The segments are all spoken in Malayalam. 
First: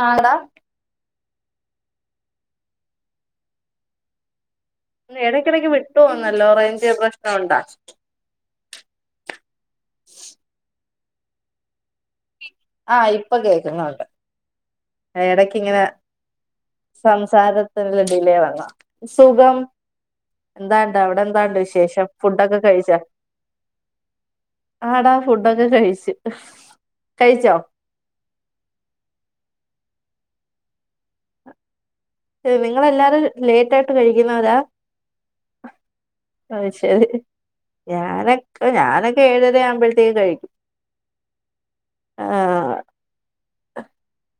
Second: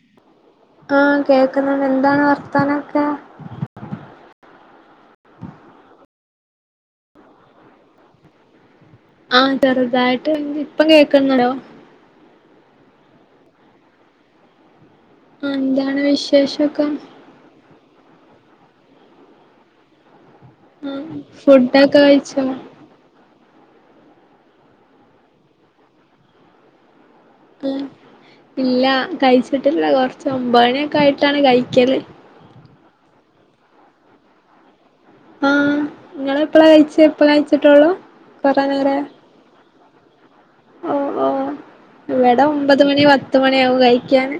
ആഹ് ട. ആഹ് കേൾക്ക്ന്നത് എന്താണ് വർത്താനൊക്കെ? എടയ്ക്കെടയ്ക്ക് വിട്ടുപോവുന്നല്ലോ റേഞ്ച് പ്രശ്നം ഉണ്ടാ? ആഹ് ചെറുതായിട്ട് ഇപ്പം കേക്കുന്നുണ്ടോ. ആഹ് ഇപ്പ കേക്കുന്നുണ്ട്. ആഹ് എടക്കിങ്ങനെ എന്താണ് വിശേഷൊക്കെ സംസാരത്തിൽ ഡിലേ വന്നാ സുഖം. എന്താണ്ട് ആഹ് അവിടെന്താണ്ട് ഫുഡൊക്കെ വിശേഷം കഴിച്ചോ ഫുഡൊക്കെ കഴിച്ച. ആടാ ഫുഡൊക്കെ കഴിച്ച് കഴിച്ചോ? ഇല്ല കഴിച്ചിട്ട്ല്ല കൊർച്ച് ഒമ്പണ്യൊക്കയിട്ടാണ് കഴിക്ക്യല്. ഏഹ് നിങ്ങളെല്ലാരും ലേറ്റായിട്ട് കഴിക്ക്യുന്നവരാ? ആഹ്. ങ്ങളെപ്പളാ കഴിച്ച ശരി പ്പ കഴിച്ചിട്ടള്ളൂ ഞാനൊക്കെ കൊറെനേരായൊ. ഞാനൊക്കെ ഏഴര ആവുമ്പോഴത്തേക്ക് കഴിക്കും ഓ ഓ ഇവിടെ ആഹ് ഒമ്പത് മണി പത്ത് മണ്യാവും കഴിക്ക്യാന്.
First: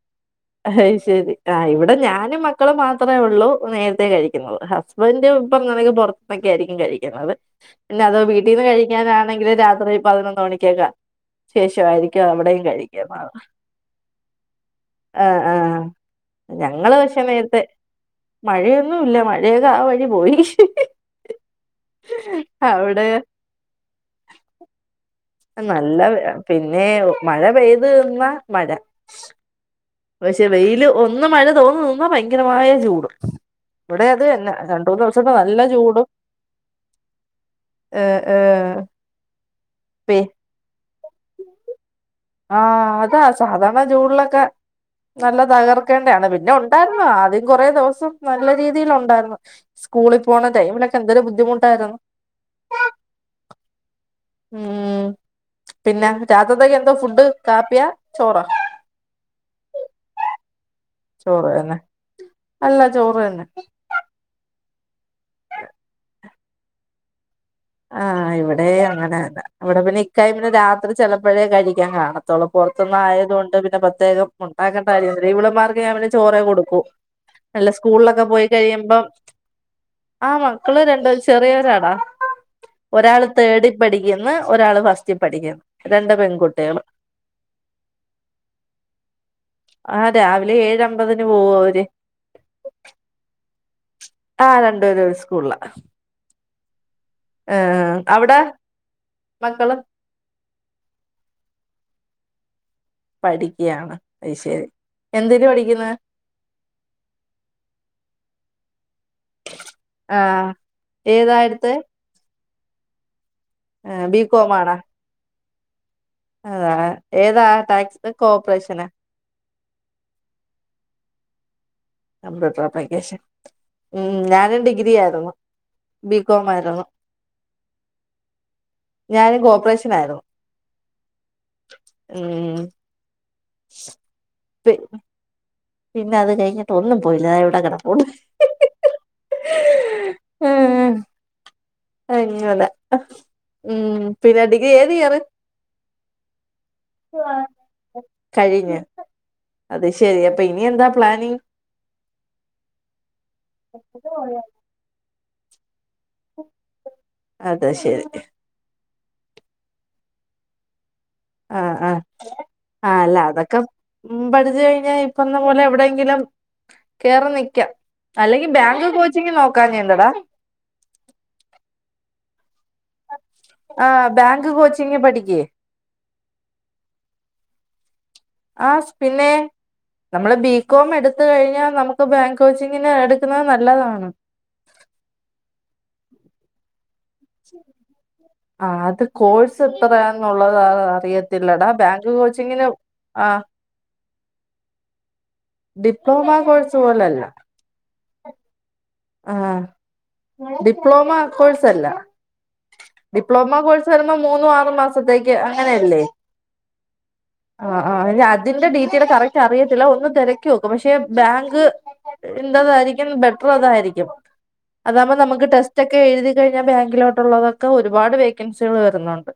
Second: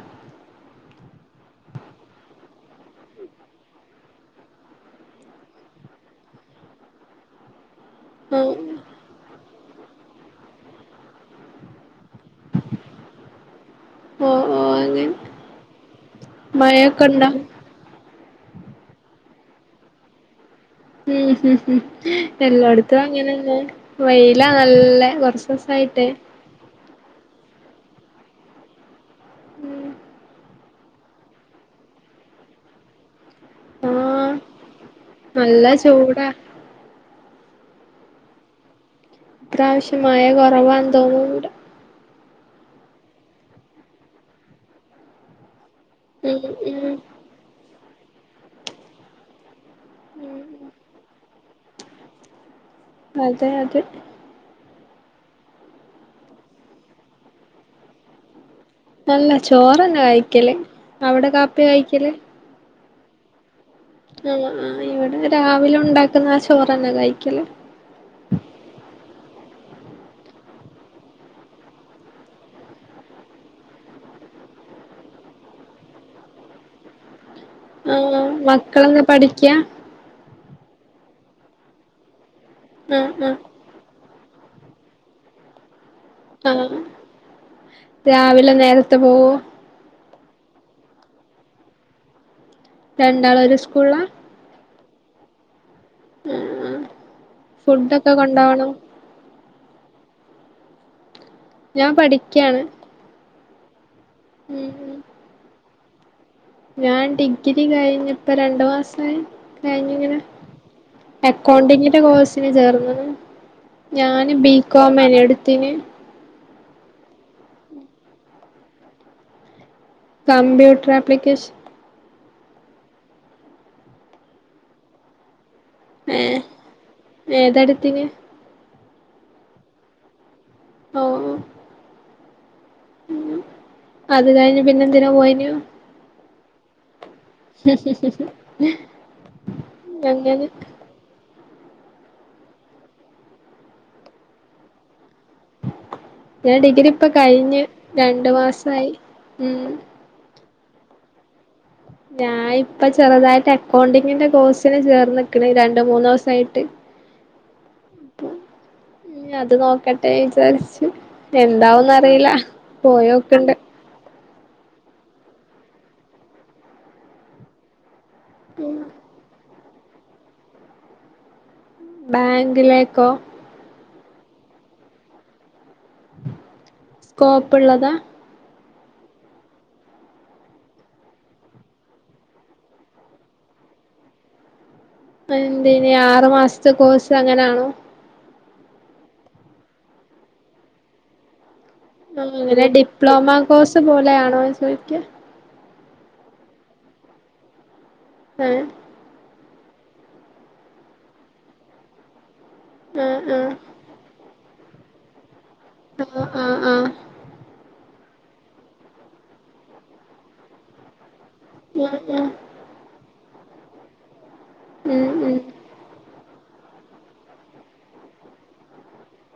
അയ് ശരി ആ ഇവിടെ ഞാനും മക്കളും മാത്രേ ഉള്ളൂ നേരത്തെേ കഴിക്കുന്നത് ഹസ് - വന്റ് ഇപ്പന്നാണെങ്കി പൊർത്ത്ന്നൊക്കേയിരിക്കും കഴിക്ക്യുന്നത് പിന്നതോ ഓഹ് വീട്ടീന്ന് കഴി ക്ക്യാനാണെങ്കില് രാത്രി പതിനൊന്ന് മണിക്ക്യൊക്ക ശേഷവായിരിക്ക്യു അവിടെയും കഴിക്ക്യുന്നത്. ഓ ഓ അങ്ങൻ. ആഹ് ആഹ് ഞങ്ങള് വഷെ ഉണ്ടോ നേര്ത്തെ. മഴയൊന്നുല്ല മഴയൊക്കെ ആ വഴി പോയി. ഉം ഉം എല്ലോട്ത്തു അവിടെ അങ്ങനെന്നെ വെയിലാ നല്ല കൊർച്ച്. നല്ല വെ പിന്നേ മഴ പെയ്ത് നിന്നാ മഴ. ഉം. പക്ഷെ വെയില് ഒന്ന് മഴ തോന്നു നിന്നാ ഭയങ്കരമായ ചൂടും. വടെ അത് ആഹ് തന്ന രണ്ട് മൂന്ന് ദിവസത്തെ നല്ല ചൂടും. ഏഹ് ഏഹ്. പ്രാവശ്യം പി മഴ കൊറവാന്തോന്നുന്നുണ്ട്. ആഹ് അതാ സാധാര്ണ ജൂൺലൊക്കെ നല്ല തകർ ക്കണ്ട്യാണ് ഇവിടെ പിന്നെ ഉം ഉണ്ടായിര്ന്നു ആദ്യം കൊറേ ദിവസം നല്ല രീതിയിൽ ഉണ്ടായിര്ന്നു. സ്കൂളി ഉം പോണതെ ഇവ്ടെക്കേ എന്തൊരു ബുദ്ധിമുട്ടായിരുന്നു അതെ അതെ ഉം പിന്നെ രാതിത്തേക്ക് എന്തുവാ ഫുഡ് കാപ്പിയാ ചോറാ നല്ല ചോറ് തന്നെ കഴിക്കല് അവിടെ ചോറ് കാപ്പിയാ തന്നെ കഴിക്കല് അല്ല ചോറ് തന്നെ എല്ലേ ഇവിടെ രാവിലെ ഉണ്ടാക്കുന്ന ആ ചോറ് തന്നെയാ കഴിക്കല് ആഹ് ഇവിടെയും അങ്ങനെ തന്നാ ഇവിടെ പിന്നെ ഇക്കായ് പിന്നെ രാത്രി ചിലപ്പോഴേ കഴിക്കാൻ കാണ ത്തോളു പുറത്ത്ന്ന് ആയതുകൊണ്ട് പിന്നെ പ്രത്യേകം ഉണ്ടാക്കേണ്ട കാര്യംമില്ല ഇവളുമാർക്ക് ഞാൻ ചോറേ കൊടുക്കു അല്ല ആഹ് സ്കൂളിലൊക്കെ പോയി മക്കളെന്താ കഴിയുമ്പം പഠിക്കാ ആ മക്കള് രണ്ട് ചെറിയവരാടാ ആഹ് ഒരാള് ആഹ് തേർഡി പഠിക്കുന്ന് ഒരാള് ഫസ്റ്റിൽ പഠിക്കുന്ന് രണ്ട് പെൺകുട്ടികൾ ആഹ് രാവിലെ നേരത്തെ പോവോ ആഹ് രാവിലെ ഏഴ് അമ്പതിന് പോവും അവര് രണ്ടാള് ഒരു സ്കൂളിലാ ആഹ് രണ്ടുപേരും ഒര് സ്കൂളിലാ ആഹ് ആഹ് ഏഹ് ഫുഡൊക്കെ അവ്ടെ കൊണ്ടോവണോ മക്കള് ഞാൻ പഠിക്കയാണ് പഠിക്കുകയാണ് അത് ശരി ഉം എന്തിന് പഠിക്കന്ന് ഞാൻ ഡിഗ്രി കഴിഞ്ഞിപ്പം രണ്ട് മാസമായി കഴിഞ്ഞ് ഇങ്ങനെ ആ ഏതാ എടുത്തെ അക്കൗണ്ടിങ്ങിന്റെ കോഴ്സ് ഇന് ചേർന്ന്ന് ഞാനു ബികോം ആണ് എടുത്തിന് അഹ് ഏതാ ടാക്സ് കോപ്പറേഷനാ കമ്പ്യൂട്ടർ അപ്ലിക്കേഷൻ കമ്പ്യൂട്ടർ അപ്ലിക്കേഷൻ ഉം ഞാനും ഡിഗ്രി ആയിരുന്നു ഏഹ് ബികോം ആയിരുന്നു ഏതാട്ത്തിന് ഞാനും കോപ്പറേഷൻ ആയിരുന്നു ഓ ഉം അത് കഴിഞ്ഞ് പി പിന്നെ എന്തിനാ പോയിനു പിന്നെ അത് കഴിഞ്ഞ് ട്ടൊന്നും പോയില്ല ഇവിടെ കിടപ്പുണ്ട് അങ്ങനെ അങ്ങല്ലെ ഉം പിന്നെ ഡിഗ്രി ഏത് ഇയറ് ഞാൻ ഡിഗ്രി ഇപ്പൊ കഴിഞ്ഞ് രണ്ട് മാസായി ഉം ശരി അപ്പൊ ഇനി എന്താ പ്ലാനിങ്ങ് ഞാൻ ഇപ്പം ചെറുതായിട്ട് അക്കൗണ്ടിങ്ങിന്റെ കോഴ്സിന് ചേർന്ന്ക്കണ് രണ്ട് മൂന്നൊസോ തായിട്ട് അത് ശരി അത് നോക്കട്ടെ വിചാരിച്ച് ആ ആ എന്താവന്ന് അറിയില്ല ആ അല്ല പോയിക്ക്ണ്ട് അതൊക്കെ ഉം പഠിച്ചു കഴിഞ്ഞാൽ ഇപ്പം നമ്മല് എവിടെയെങ്കിലും കേറി നിൽക്കാം അല്ലെങ്കി ഉം ബാങ്ക് കോച്ചിങ്ങ് നോക്കാഞ്ഞെ എന്തെടാ ബാങ്കിലേക്കോ ആഹ് ബാങ്ക് കോച്ചിങ്ങ് പഠിക്ക് സ്കോപ്പ് ഉള്ളതാ ആഹ് സ്പിന്നെ നമ്മള് ബികോം എടുത്ത് കഴിഞ്ഞാ നമ്മുക്ക് ബാങ്ക് കോച്ചിങ്ങിന് എടുക്കുന്നത് നല്ലതാണ് അത് എന്തെനി ആറു മാസത്തെ കോഴ്സ് അങ്ങനെയാണോ ആഹ് അത് കോഴ്സ് എത്രയാന്നുള്ളത് അത് അറിയത്തില്ലടാ ബാ ആഹ് ഇങ്ങനെ ഡിപ്ലോമ കോഴ്സ് പോലെയാണോന്ന് ചോയിക്ക ഡിപ്ലോമ കോഴ്സ് പോലല്ല ഏഹ് ആഹ് ഡിപ്ലോമ കോഴ്സ് അല്ല ആ ആ ഡിപ്ലോമ കോഴ് വരുമ്പോ മൂന്നും ആറും മാസത്തേക്ക് അങ്ങനെയല്ലേ ആ ആ ആ ആഹ് ആഹ് എനി അതിന്റെ ഡീറ്റെയിൽ കറക്റ്റ് അറിയത്തില്ല ഒന്ന് തിരക്കി നോക്ക് പക്ഷെ ബാങ്ക് മം മം [unintelligible] ബെറ്റർ അതായിരിക്കും ഉം അതാവുമ്പോ ഉം നമ്മക്ക് ടെസ്റ്റ് സ്റ്റ് ഒക്കെ എഴുതി കഴിഞ്ഞാ ബാങ്കിലോട്ട് ഉള്ളതൊക്കെ ഒരുപാട് വേക്കൻസികള് വരുന്നുണ്ട്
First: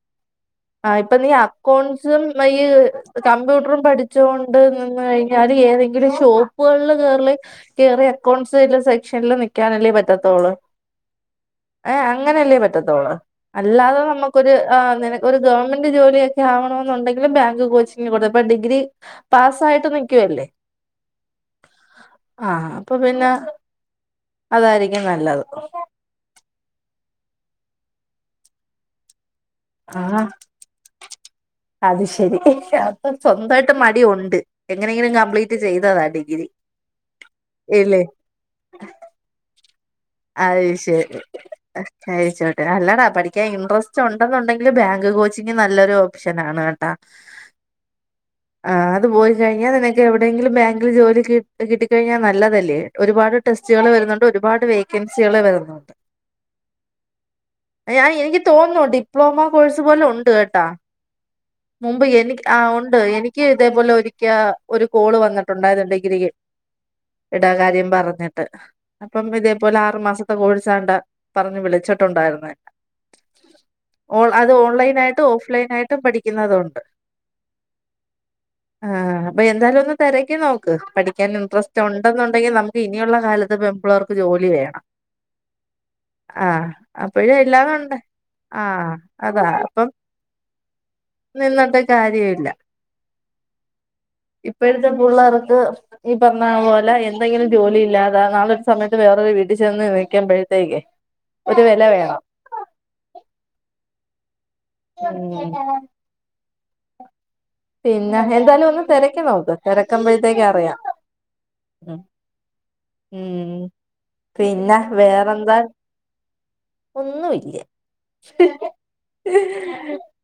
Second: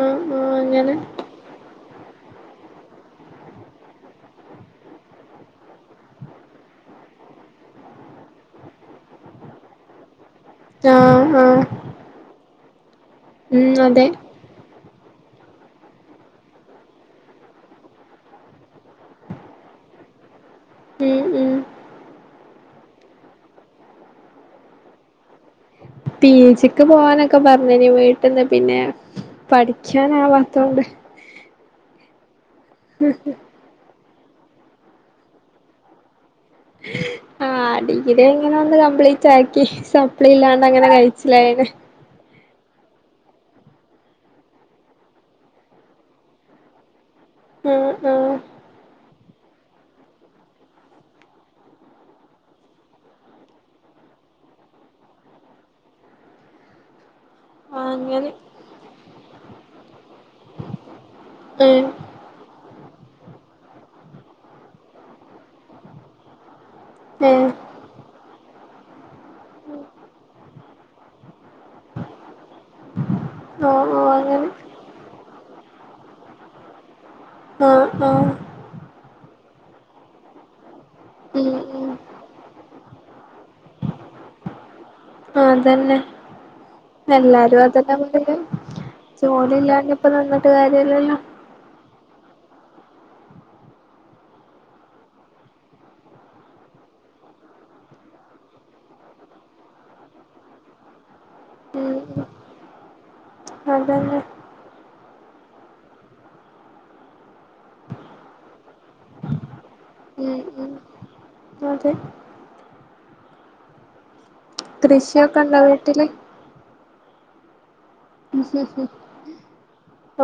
ആ ആ അങ്ങനെ ആഹ് ഇപ്പം നീ ആ കോൺസും [unintelligible] കമ്പ്യൂട്ടറും പഠിച്ചോണ്ട് നിന്ന് കഴിഞ്ഞാല് ഏതെങ്കിലും ഷോപ്പ [unintelligible] കേറല് കേറിയാ അക്കൗണ്ട്സ് [unintelligible] സെക്ഷനില് നിക്കാനല്ലേ പറ്റത്തോള് ആഹ് ആഹ് ഏഹ് അങ്ങനല്ലേ പറ്റത്തോള് അല്ലാതെ അതെ നമ്മ ക്കൊരു ആഹ് നിനക്കൊരു ഗവൺമെന്റ് ജോലിയൊക്കെ ആവണോന്നുണ്ടെങ്കില് ബാങ്ക് കോച്ചിങ്ങിന് കൊടു ഇപ്പൊ ഡിഗ്രി പാസ്സായിട്ട് നിക്കുവല്ലേ മം മം ആഹ് അപ്പം പിന്നെ അതായിരിക്കും നല്ലത് പി ജിക്ക് പോകാനൊക്കെ പറഞ്ഞനി വീട്ടിന്ന് പിന്നെ ആഹ് പഠിക്കാനാവാത്തോണ്ട് അത് ശരി അപ്പം സ്വന്താവായി ട്ട് മടി ഉണ്ട് എങ്ങനെങ്കിലും കംപ്ലീറ്റ് ചെയ്തതാ ഡിഗ്രി ആഹ് ഇല്ലേ ഡിഗ്രി അങ്ങനെ ഒന്ന് കംപ്ലീറ്റ് ആക്കി സപ് സപ്ലി അത് ഇല്ലാണ്ട് അങ്ങനെ ശരി കഴിച്ചിലായിനേ കഴിച്ചോട്ടെ അല്ലടാ പഠിക്കാൻ ഇൻട്രസ്റ്റ് ഉണ്ടെന്നുണ്ടെങ്കില് ബാങ്ക് കോച്ചിംഗ് നല്ലൊരു ഓപ്ഷൻ ആണ് കേട്ടാ മം മം ആഹ് അത് പോയി കഴിഞ്ഞാ നിനക്ക് എവിടെയെങ്കിലും ബാങ്കില് ജോലി കിട്ട് കിട്ടി കഴിഞ്ഞാ നല്ലതല്ലേ ഒരുപാട് ടെസ്റ്റുകള് വരുന്നുണ്ട് ഒരുപാട് വേക്ക് ക്കൻസികള് വരുന്നുണ്ട് ഞാ അങ്ങനെ എനിക്ക് തോന്നുന്നുണ്ട് ഡിപ്ലോമ കോഴ്സ് പോലെ ഉണ്ട് കേട്ടാ ഉം മുമ്പ് എനിക്ക് ആഹ് ഉണ്ട് എനിക്ക് ഇതേപോലെ ഒരിക്കെ ഒരു കോള് വന്നിട്ടുണ്ടായിരുന്ന് ഡിഗ്രിക്ക് ഉം യിടാ കാര്യം പറഞ്ഞിട്ട് അപ്പം ഇതേ പോലെ ആറു മാസത്തെ കോഴ്സാണ്ടാ പറഞ്ഞ് വിളിച്ചിട്ടുണ്ടായിരുന്നേ ഓ ഓ ഓൺ അങ്ങനെ അത് ഓൺലൈനായിട്ടും ഓഫ്‌ലൈനായിട്ടും പഠിക്കുന്നതുണ്ട് മം മം ആഹ് അപ്പം എന്തായാലും ഒന്ന് തിരക്കി നോക്ക് പഠി ക്കാൻ ഉം ഇൻട്രസ്റ്റ് ഉം ഉണ്ടെന്നുണ്ടെങ്കി നമുക്ക് ഇനിയുള്ള കാലത്ത് പെൺപിള്ളേർക്ക് ജോലി വേണം ആഹ് അതന്നെ ആഹ് അപ്പഴ് എല്ലാരും എല്ലാതുണ്ട് അതെന്നെ [unintelligible] ആഹ് ജോലി ഇല്ലാണ്ട് ഇപ്പം നിന്നിട്ട് കാര്യവില്ലല്ലോ നിന്നട്ട് കാര്യവില്ല ഇപ്പഴത്തെ പുള്ളേർക്ക് ഈ പറഞ്ഞ പോലെ എന്തെങ്കിലും ജോലി ഇല്ലാതാ നാളെ ഒരു സമയത്ത് വേറെ റൊരു വീട്ടിച്ചെന്ന് നിൽക്കുമ്പഴ്ത്തേക്കെ ഒരു വില വേണം അതെന്നെ [unintelligible] പിന്നെ എന്താലും ഒന്ന് തിരക്കി നോക്ക് ഉം തിരക്കുമ്പോഴത്തേക്ക് ഉം അറിയാം അതെ ഉം ഉം പിന്നെ കൃഷിയൊക്കെ വേറെന്താ ഉണ്ടോ വീട്ടില് ഒന്നുമില്ല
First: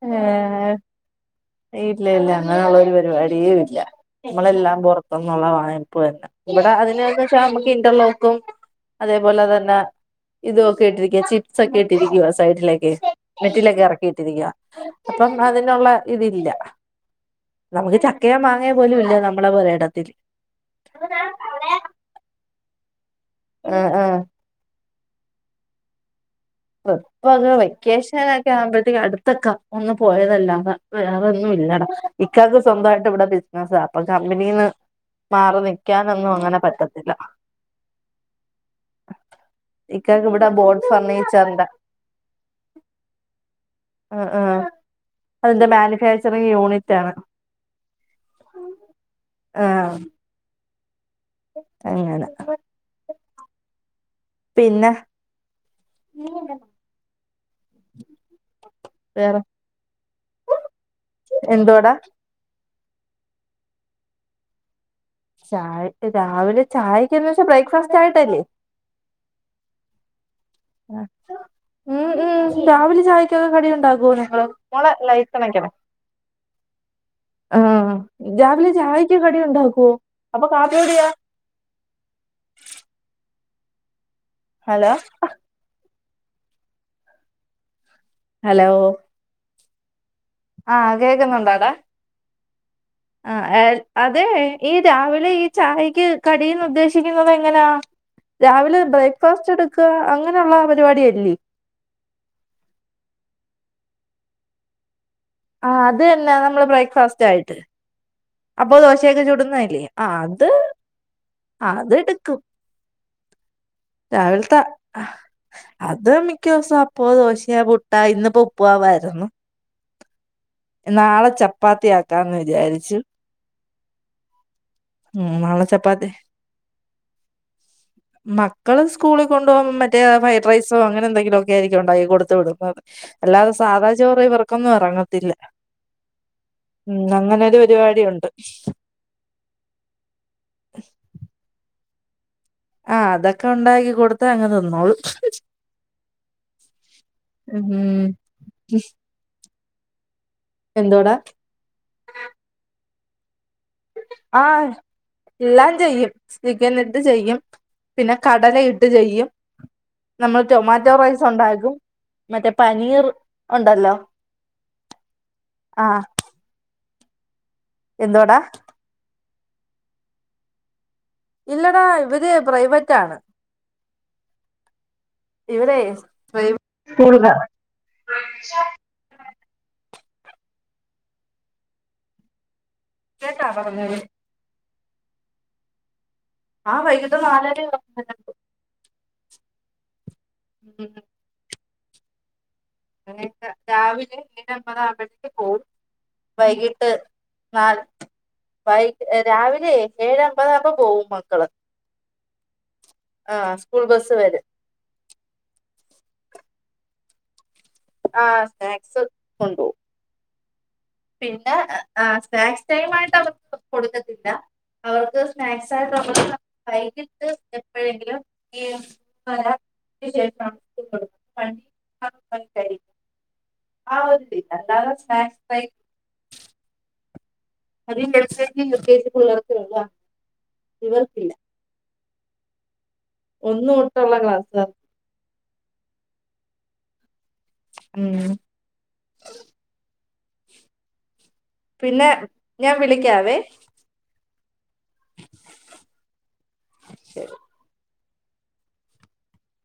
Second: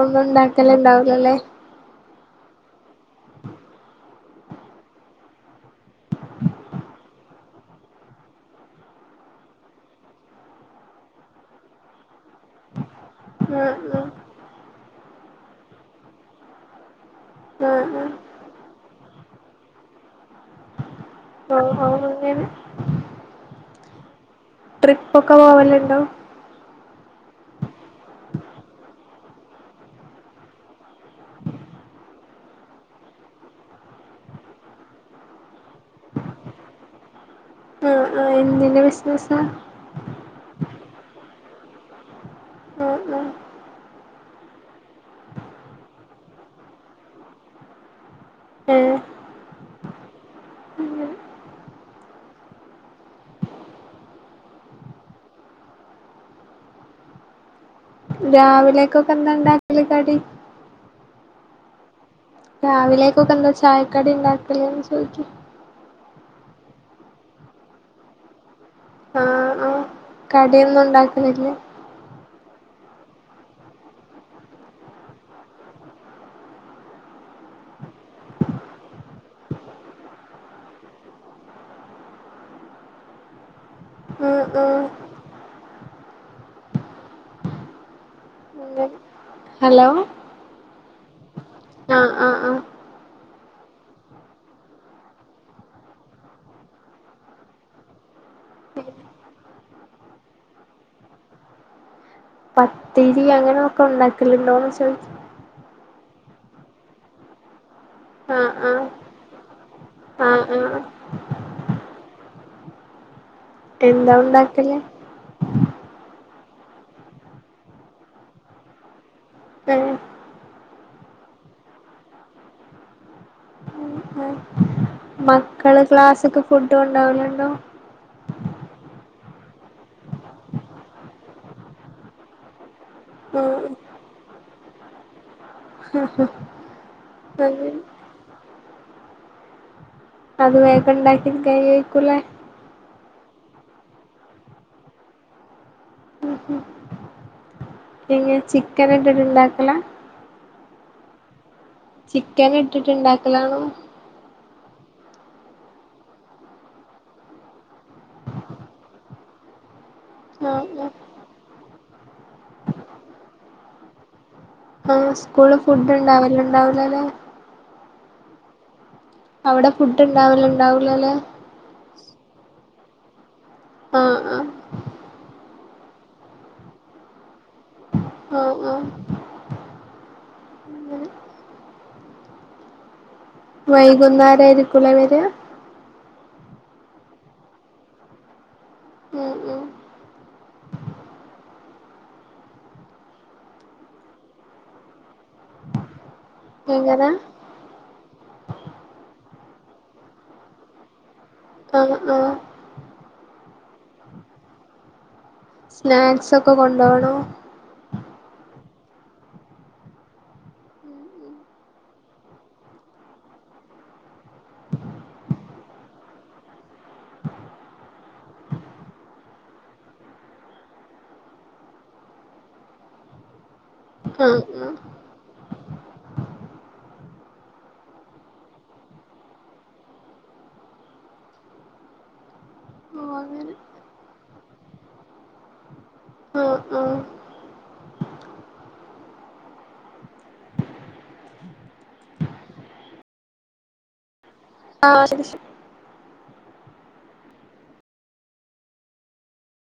ഒന്ന ഏഹ് ഉണ്ടാക്കലണ്ടാവലല്ലേ ഇല്ല ഇല്ല അങ്ങനെയള്ള ഒരു പരിപാടിയ ഇല്ല നമ്മളെല്ലാം പുൊറത്തുന്നുള്ള വായ്പ തന്നെ ഇവിടെ അതിനക്ക വെച്ചാൽ നമ്മുക്ക് ഇന്റർലോക്കും അതേപോലെ തന്നെ ഇതൊക്കെ ഇട്ടിരിക്കുക ചിപ്സ് ഒക്കെ ഇട്ടിരിക്കുവ സൈഡിലേക്കെ ആഹ് മേറ്റിലൊക്കെ ഇറക്കി ഇട്ടിരിക്കുവ അപ്പം അതിനുള്ള തില്ല ആഹ് ആഹ് നമുക്ക് ആഹ് ചക്കയോ മാങ്ങയോ പോലും ഇല്ല നമ്മൾടെ പുരയിടത്തിൽ ഓ ഓ അങ്ങനെ ആ ആ ട്രിപ്പോക്കെ പോവാല്ണ്ടോ ഇപ്പൊെ വെക്കേഷന ഒക്കെ ആവുമ്പോഴത്തേക്ക അടുത്തക്കാ ഒന്ന പോയതല്ലാത വേറെൊന്നും ഇല്ലടാ ഇക്കാക്ക് സ്വന്തായിട്ട് ഇവിടെ ബിസിനസാ അപ്പൊ കമ്പനിന്ന് മാറി നിക്കാനൊന്നും അങ്ങനെ പറ്റത്തില്ല ആ ആ എന്തിന്റെ ബിസിനസ്സാ ഇക്കാക്ക് ഇവിടെ ബോഡ് ഫർണിച്ചറിന്റെ ആഹ് ആഹ് ആ ആ അതിന്റെ മാനുഫാക്ചറിങ്ങ് യൂണിറ്റ് ആണ് ഏഹ് ആഹ അങ്ങന പിന്നെ ഉ്മ രാവിലെക്കൊക്കെ വേറെ എന്താണ്ടാക്കല് കടി എന്തുവാടാ രാവിലേക്കൊക്കെന്താ ചായക്കടി ണ്ടാക്കലേന്ന് ചോയ്ക്ക ചായാക്ക് രാവിലെ ചായക്കന്ന് വെച്ച ച്ച ബ്രേക്ക്ഫാസ്റ്റ് ആയിട്ടല്ലേ ആ ആ കടിയൊന്നും ഉണ്ടാക്കലില്ല ഉം ഉം രാവിലെ ചായക്കൊക്കെ കടിയോക്കേ ണ്ടാകുലേ നിങ്ങള് മോളെ ലൈറ്റ്ണക്കണെ ആഹ രാവിലെ ചായയ്ക്ക് കടിയുണ്ടാക്കുവോ അപ്പൊ കാപ്പിടിയോ ആഹ് ആഹ് ഹലോ ഹലോ അങ്ങനെ ഹലോ ആഹ് കേഗുന്നുണ്ടാടാ ആഹ് ആഹ് ആഹ് ആ അതെ ഈ രാവിലെ ഈ ചായക്ക് കടീന്ന് ഉദ്ദേശിക്കുന്നത് എങ്ങന രാവിലെ ബ്രേക്ക്ഫാസ്റ്റ് എടുക്കുക അങ്ങനെയുള്ള പരിപാടിയല്ലേ പത്തിരി അങ്ങനെൊക്കെ ഉണ്ടാക്കലുണ്ടോന്ന് ചോദിച്ച ആ അതന്നെ നമ്മള് ബ്രേക്ക്ഫാസ്റ്റ് ആയിട്ട് ആഹ് അപ്പൊ ആഹ് ദോശയൊക്കെ ചുടുന്നല്ലേ ആ ആഹ് അത് ആഹ് അത് എടുക്കും എന്താ രാവിലത്ത ഉണ്ടാക്കല് അത് മിക്ക ദിവസു അപ്പോ ദോശോ പുട്ടാ ഇന്നിപ്പോ ഉപ്പു മമായിരുന്നു പി നാളെ ചപ്പാത്തിയാക്കാന്ന് വിചാരിച്ചു ഉം നാളെ മക്കള് ചപ്പാത്തി ക്ലാസ്സിക്ക് ഫുഡ് കോണ്ടാവല്ണ്ടോ മക്കള് സ്കൂളി കൊണ്ടുപോകാൻ മറ്റേ ഫ്രൈഡ് റൈസോ അങ്ങനെ എന്തെങ്കിലുമോക്കെ ആയിരിക്കും ഉണ്ടാക്കി കൊടുത്തു വിടുന്നത് അല്ലാതെ ആഹ് സാധാ ചോറ് ഇവർക്കൊന്നും എറങ്ങത്തില്ല ഉം ഹ ഉം അങ്ങനോരു പരിപാടിണ്ട് അത് വേഗം ഉണ്ടാക്കി കൈയ്യേക്കൂലേ ആഹ് അതൊക്കെ ഒണ്ടാക്കി കൊടുത്ത അങ്ങെ തിന്നോളു ഉം പിന്നെ ചിക്കൻ എന്തങ്കിലും ഉണ്ടാക്കല എന്തോടാ?. ചിക്കന് ഇട്ടിട്ട് ണ്ടാക്കലണോ?. ആഹ ല്ലാം ചെയ്യും. ചിക്കനിട്ട് ചെയ്യും, പിന്നെ കടല ഇട്ട് ചെയ്യും. നമ്മള് ആഹ് ആഹ് ടൊമാറ്റോ റൈസ് ഒണ്ടാക്കും. മറ്റേ പനീർ ഒണ്ടല്ലോ? ആ സ്കൂള് ഫുഡ് ഉണ്ടാവലുണ്ടാവൂലല്ലോ?. എന്തുവാടാ? അവടെ ഫുഡ് ഇണ്ടാവല്ണ്ടാവൂലല്ലേ ഇല്ലടാ ഇവര് പ്രൈവറ്റ് ആണ് ആഹ് ആഹ് ഇവിടേ പ്രൈ കൂടുക ആഹ് ആഹ് അങ്ങനെ കേട്ടാ പറഞ്ഞത് വൈകുന്നേരം ആയിരിക്കുല്ലേ വെര്യാ ആഹ് വൈകീട്ട് നാലരെം [unintelligible] ഉം ഉം ഉം അങ്ങനക്കെ രാവിലെ എഴേ അമ്പതാകുമ്പോഴേക്ക് പോവും വൈകീട്ട് എങ്ങനെ നാല് വൈ രാവിലെ ഏഴെ അമ്പതാവുമ്പോ പോവും മക്കള് ആഹ് ആഹ് ആഹ് സ്കൂൾ ബസ് വരും സ്നാക്സൊക്കെ കൊണ്ടാേവണോ ആഹ് സ്നാക്സ് കൊണ്ടാേവും പിന്നെ ആഹ് സ്നാക്സ് ടൈമായിട്ട് അവർക്ക് കൊടുക്കത്തില്ല അവർക്ക് സ്നാക്സ് ആയിട്ട് [unintelligible] വൈകിട്ട് എപ്പഴെങ്കിലും ഈയ് പല [unintelligible] ആ ആഹ് ഒരുതില്ല ആഹ് അല്ലാതെ സ്നാക്സ് ടൈം അത് L K G U K G പുള്ളേർക്കുള്ളതാ ഇവർക്കില്ല ഓഹ് അങ്ങനെ ഒന്ന് തൊട്ടുള്ള ക്ലാസാ ആഹ് ആഹ് ഉം പിന്നെ ഞാൻ വിളിക്കാവേ ആഹ് ശരി ശരി ശരി